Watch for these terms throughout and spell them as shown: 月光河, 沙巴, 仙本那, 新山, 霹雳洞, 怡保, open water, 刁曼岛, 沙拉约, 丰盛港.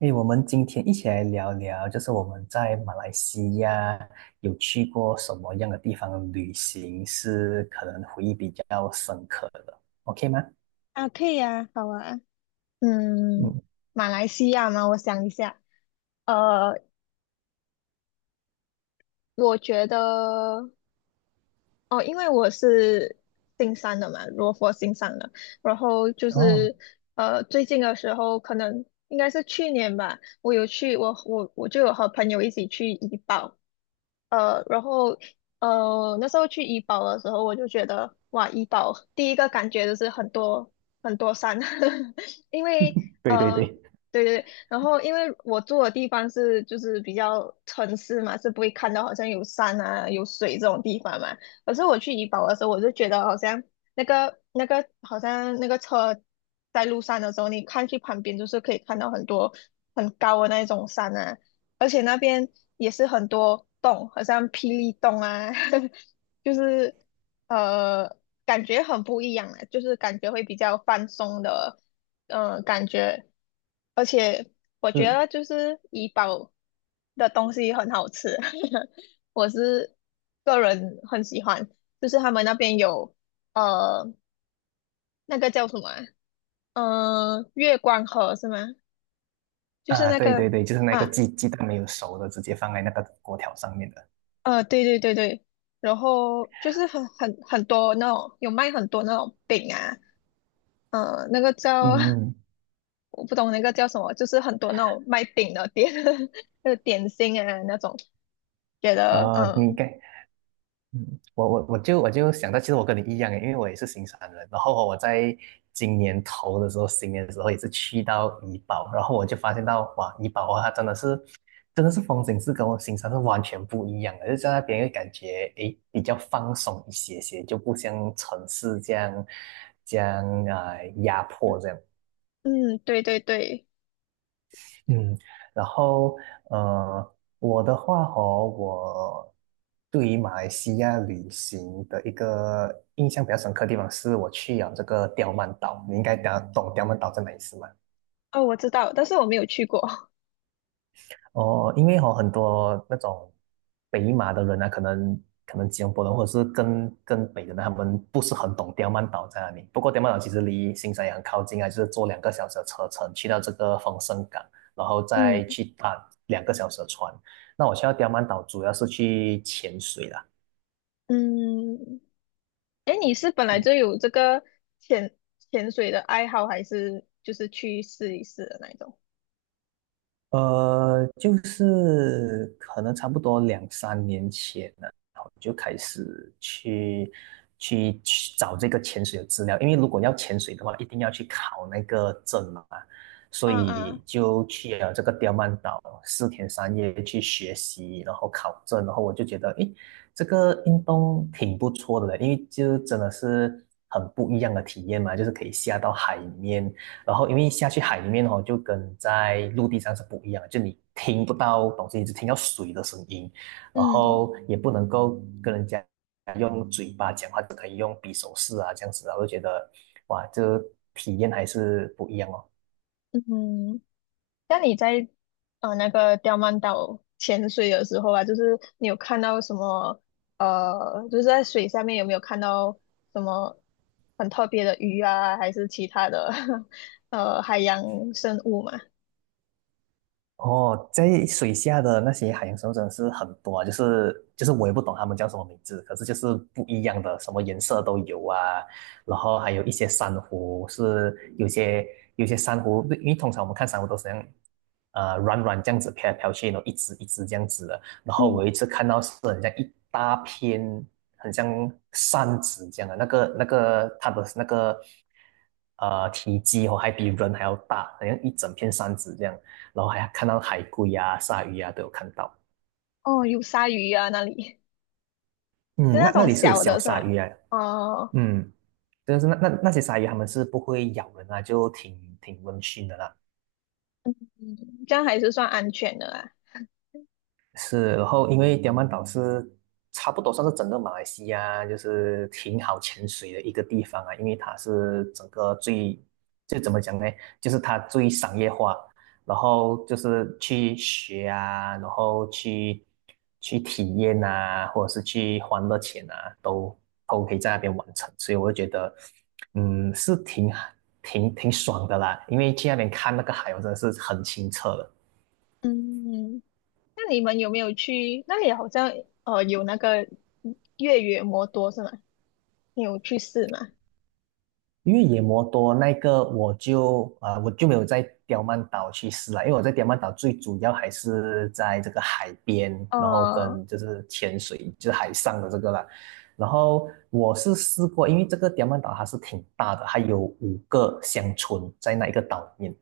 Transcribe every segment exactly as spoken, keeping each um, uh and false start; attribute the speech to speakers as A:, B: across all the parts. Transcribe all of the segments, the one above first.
A: 诶，我们今天一起来聊聊，就是我们在马来西亚有去过什么样的地方旅行，是可能回忆比较深刻的，OK 吗？
B: 啊，可以啊，好啊。嗯，
A: 嗯，
B: 马来西亚吗？我想一下，呃，我觉得。哦，因为我是新山的嘛，罗佛新山的，然后就
A: 哦，
B: 是呃，最近的时候可能应该是去年吧，我有去，我我我就有和朋友一起去怡保。呃，然后呃那时候去怡保的时候，我就觉得哇，怡保第一个感觉就是很多很多山，因为
A: 对对对，
B: 呃对对对。然后因为我住的地方是就是比较城市嘛，是不会看到好像有山啊有水这种地方嘛。可是我去怡保的时候，我就觉得好像那个那个好像那个车在路上的时候，你看去旁边就是可以看到很多很高的那种山啊，而且那边也是很多洞，好像霹雳洞啊，就是呃感觉很不一样啊，就是感觉会比较放松的，嗯、感觉，而且我觉
A: 是
B: 得就是怡保的东西很好吃。我是个人很喜欢，就是他们那边有呃那个叫什么啊？呃，月光河是吗？就是
A: 啊，
B: 那
A: 对对
B: 个
A: 对，就是那个
B: 啊
A: 鸡鸡蛋没有熟的，直接放在那个锅条上面的。
B: 呃，对对对对。然后就是很很很多那种有卖很多那种饼啊，呃，那个
A: 嗯
B: 叫
A: 嗯，
B: 我不懂那个叫什么，就是很多那种卖饼的店，那个点心啊那种，觉
A: 嗯
B: 得
A: 呃，你
B: 嗯
A: 该嗯，我我我就我就想到，其实我跟你一样诶，因为我也是新山人。然后我在今年头的时候，新年的时候也是去到怡保，然后我就发现到哇，怡保啊，它真的是真的是风景是跟我新山是完全不一样的，就在那边会感觉诶比较放松一些些，就不像城市这样这样啊、压迫这样。
B: 嗯对对对。
A: 嗯，然后呃，我的话哦，我对于马来西亚旅行的一个印象比较深刻的地方是，我去了这个刁曼岛。你应该懂懂刁曼岛在哪里是吗？
B: 哦我知道，但是我没有去过，
A: 哦，因为哦，很多那种北马的人呢，可能可能吉隆坡人或者是更更北的人，他们不是很懂刁曼岛在哪里。不过刁曼岛其实离新山也很靠近啊，就是坐两个小时的车程去到这个丰盛港，然后 再
B: 嗯
A: 去搭两个小时的船。那我去到刁曼岛主要是去潜水啦。
B: 嗯。哎，你是本来就有这个潜潜水的爱好，还是就是去试一试的那一种？
A: 呃，就是可能差不多两三年前呢，然后就开始去去去找这个潜水的资料，因为如果要潜水的话，一定要去考那个证嘛，所
B: 嗯嗯
A: 以就去了这个刁曼岛四天三夜去学习，然后考证，然后我就觉得，诶，这个运动挺不错的嘞，因为就真的是很不一样的体验嘛，就是可以下到海里面，然后因为下去海里面哦，就跟在陆地上是不一样的，就你听不到东西，你只听到水的声音，然
B: 嗯
A: 后也不能够跟人家用嘴巴讲话，只可以用比手势啊这样子啊，我就觉得哇，这体验还是不一样哦。
B: 嗯，那你在呃那个刁曼岛潜水的时候啊，就是你有看到什么呃，就是在水下面有没有看到什么很特别的鱼啊，还是其他的 呃海洋生物嘛？
A: 哦，在水下的那些海洋生物真的是很多啊，就是就是我也不懂它们叫什么名字，可是就是不一样的，什么颜色都有啊。然后还有一些珊瑚是有些有些珊瑚，因为通常我们看珊瑚都是这样，呃，软软这样子飘来飘去，然后一只一只这样子的。然后
B: 嗯，
A: 我有一次看到是很像一大片，很像扇子这样的，那个那个它的那个呃体积哦，还比人还要大，好像一整片扇子这样。然后还看到海龟啊、鲨鱼啊都有看到。
B: 哦，有鲨鱼啊，那里 是
A: 嗯，
B: 那
A: 那那
B: 种
A: 里是有
B: 小
A: 小
B: 的是
A: 鲨
B: 吗？
A: 鱼啊，
B: 哦，
A: 嗯，但是那那那些鲨鱼它们是不会咬人啊，就挺挺温驯的啦。
B: 嗯，这样还是算安全的啦。
A: 是，然后因为刁曼岛是差不多算是整个马来西亚就是挺好潜水的一个地方啊，因为它是整个最，就怎么讲呢，就是它最商业化，然后就是去学啊，然后去去体验啊，或者是去欢乐钱啊，都都可以在那边完成，所以我就觉得，嗯，是挺挺挺爽的啦，因为去那边看那个海，我真的是很清澈的。
B: 嗯，那你们有没有去？那里好像呃有那个越野摩托是吗？你有去试吗？
A: 因为野摩多那个我就啊、呃我就没有在刁曼岛去试了，因为我在刁曼岛最主要还是在这个海边，然后
B: 呃，
A: 跟就是潜水，就是海上的这个啦。然后我是试过，因为这个刁曼岛它是挺大的，它有五个乡村在那一个岛里面。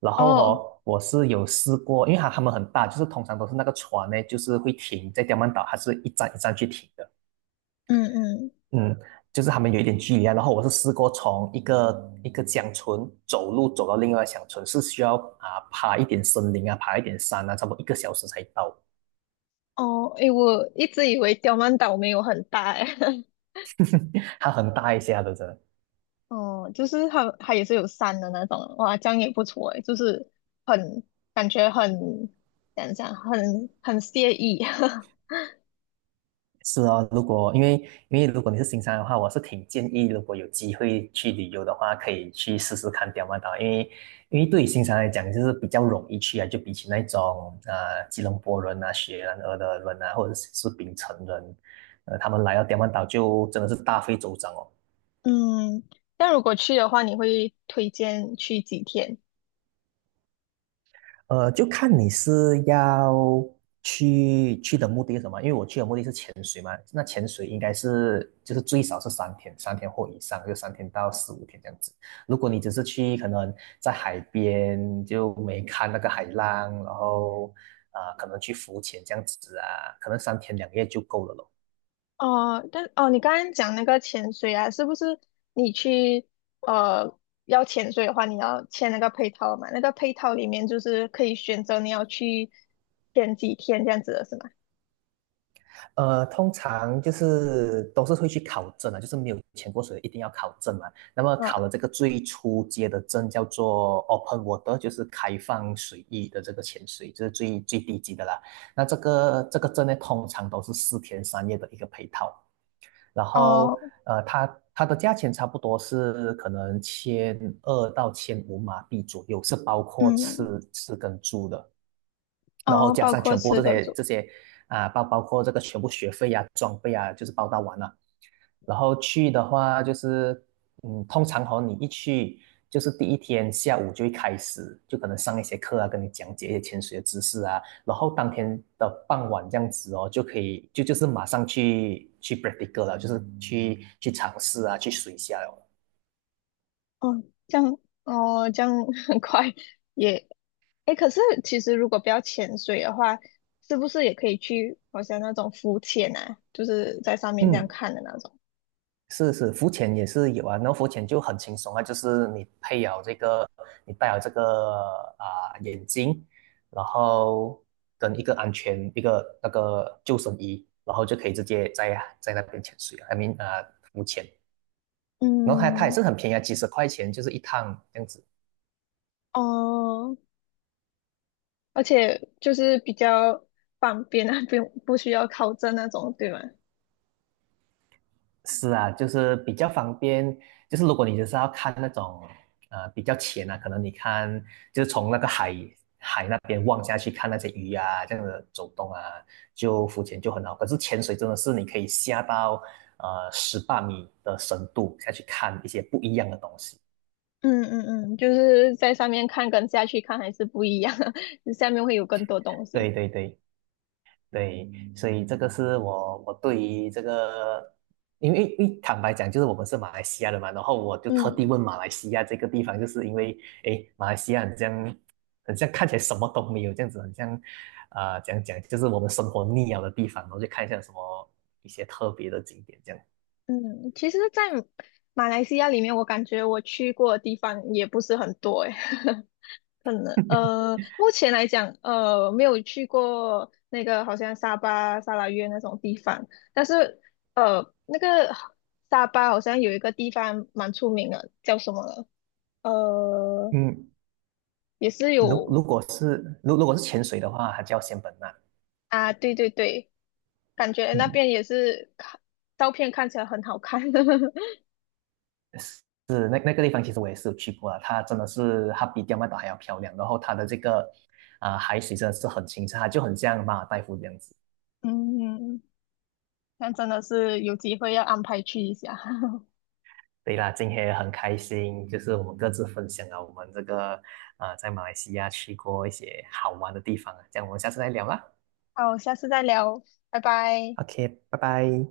A: 然后
B: 哦，
A: 哦，我是有试过，因为它它们很大，就是通常都是那个船呢，就是会停在刁曼岛，它是一站一站去停的。
B: 嗯嗯。
A: 嗯，就是他们有一点距离啊。然后我是试过从一个一个乡村走路走到另外一个乡村，是需要啊爬一点森林啊，爬一点山啊，差不多一个小时才到。
B: 哦，诶，我一直以为刁曼岛没有很大诶，
A: 它很大一下的，真的
B: 哦，就是它它也是有山的那种，哇，这样也不错诶，就是很感觉很怎样讲，很很惬意。
A: 是啊，如果因为因为如果你是新山的话，我是挺建议，如果有机会去旅游的话，可以去试试看刁曼岛，因为因为对于新山来讲，就是比较容易去啊，就比起那种啊，吉隆坡人啊、雪兰莪的人啊，或者是槟城人，呃，他们来到刁曼岛就真的是大费周章哦。
B: 嗯，那如果去的话，你会推荐去几天？
A: 呃，就看你是要去去的目的是什么，因为我去的目的是潜水嘛，那潜水应该是就是最少是三天，三天或以上，就三天到四五天这样子。如果你只是去可能在海边就没看那个海浪，然后啊、呃可能去浮潜这样子啊，可能三天两夜就够了咯。
B: 哦，但哦，你刚刚讲那个潜水啊，是不是你去呃要潜水的话，你要签那个配套嘛？那个配套里面就是可以选择你要去潜几天这样子的是吗？
A: 呃，通常就是都是会去考证啊，就是没有潜过水一定要考证嘛。那么考
B: 啊，
A: 了这个最初阶的证叫做 open water，就是开放水域的这个潜水，这、就是最最低级的啦。那这个这个证呢，通常都是四天三夜的一个配套，然后
B: 哦，
A: 呃，它它的价钱差不多是可能千二到千五马币左右，是包括吃
B: 嗯，
A: 吃跟住的。然后
B: 哦，
A: 加
B: 包
A: 上
B: 括
A: 全部
B: 四
A: 这
B: 个
A: 些这
B: 组。
A: 些啊，包包括这个全部学费啊、装备啊，就是包到完了。然后去的话，就是嗯，通常和你一去，就是第一天下午就会开始，就可能上一些课啊，跟你讲解一些潜水的知识啊。然后当天的傍晚这样子哦，就可以就就是马上去去 practical 了，就是去去尝试啊，去水下哦，
B: 哦，这样，哦，这样 很快也。诶，可是其实如果不要潜水的话，是不是也可以去好像那种浮潜啊，就是在上面这样
A: 嗯，
B: 看的那种？
A: 是是，浮潜也是有啊，然后浮潜就很轻松啊，就是你配有这个，你戴有这个啊、眼镜，然后跟一个安全一个那个救生衣，然后就可以直接在在那边潜水啊，I mean 啊、浮潜，然后它它也
B: 嗯，
A: 是很便宜啊，几十块钱就是一趟这样子。
B: 哦。而且就是比较方便啊，不用不需要考证那种，对吗？
A: 是啊，就是比较方便。就是如果你就是要看那种呃比较浅啊，可能你看就是从那个海海那边望下去看那些鱼啊，这样的走动啊，就浮潜就很好。可是潜水真的是你可以下到呃十八米的深度下去看一些不一样的东西。
B: 嗯嗯嗯，就是在上面看跟下去看还是不一样啊，就下面会有更多东西。
A: 对对对。对，所以这个是我我对于这个，因为因为坦白讲，就是我们是马来西亚的嘛，然后我就特地
B: 嗯
A: 问马来西亚这个地方，就是因为诶，马来西亚很像很像看起来什么都没有这样子，很像啊、讲讲就是我们生活腻了的地方，我就看一下有什么一些特别的景点这样。
B: 嗯，其实，在马来西亚里面，我感觉我去过的地方也不是很多诶。可能 呃，目前来讲，呃，没有去过那个好像沙巴、沙拉约那种地方，但是呃，那个沙巴好像有一个地方蛮出名的，叫什么了呃，
A: 嗯，
B: 也是
A: 如
B: 有
A: 如果是如如果是潜水的话，它叫仙本那。
B: 啊，对对对，感觉那
A: 嗯。
B: 边也是看照片看起来很好看，
A: 是那那个地方，其实我也是有去过了。它真的是，它比刁曼岛还要漂亮。然后它的这个啊、海水真的是很清澈，它就很像马尔代夫这样子。
B: 嗯，那真的是有机会要安排去一下。
A: 对啦，今天也很开心，就是我们各自分享了我们这个啊、在马来西亚去过一些好玩的地方啊。这样我们下次再聊啦。
B: 好，下次再聊，拜拜。
A: OK，拜拜。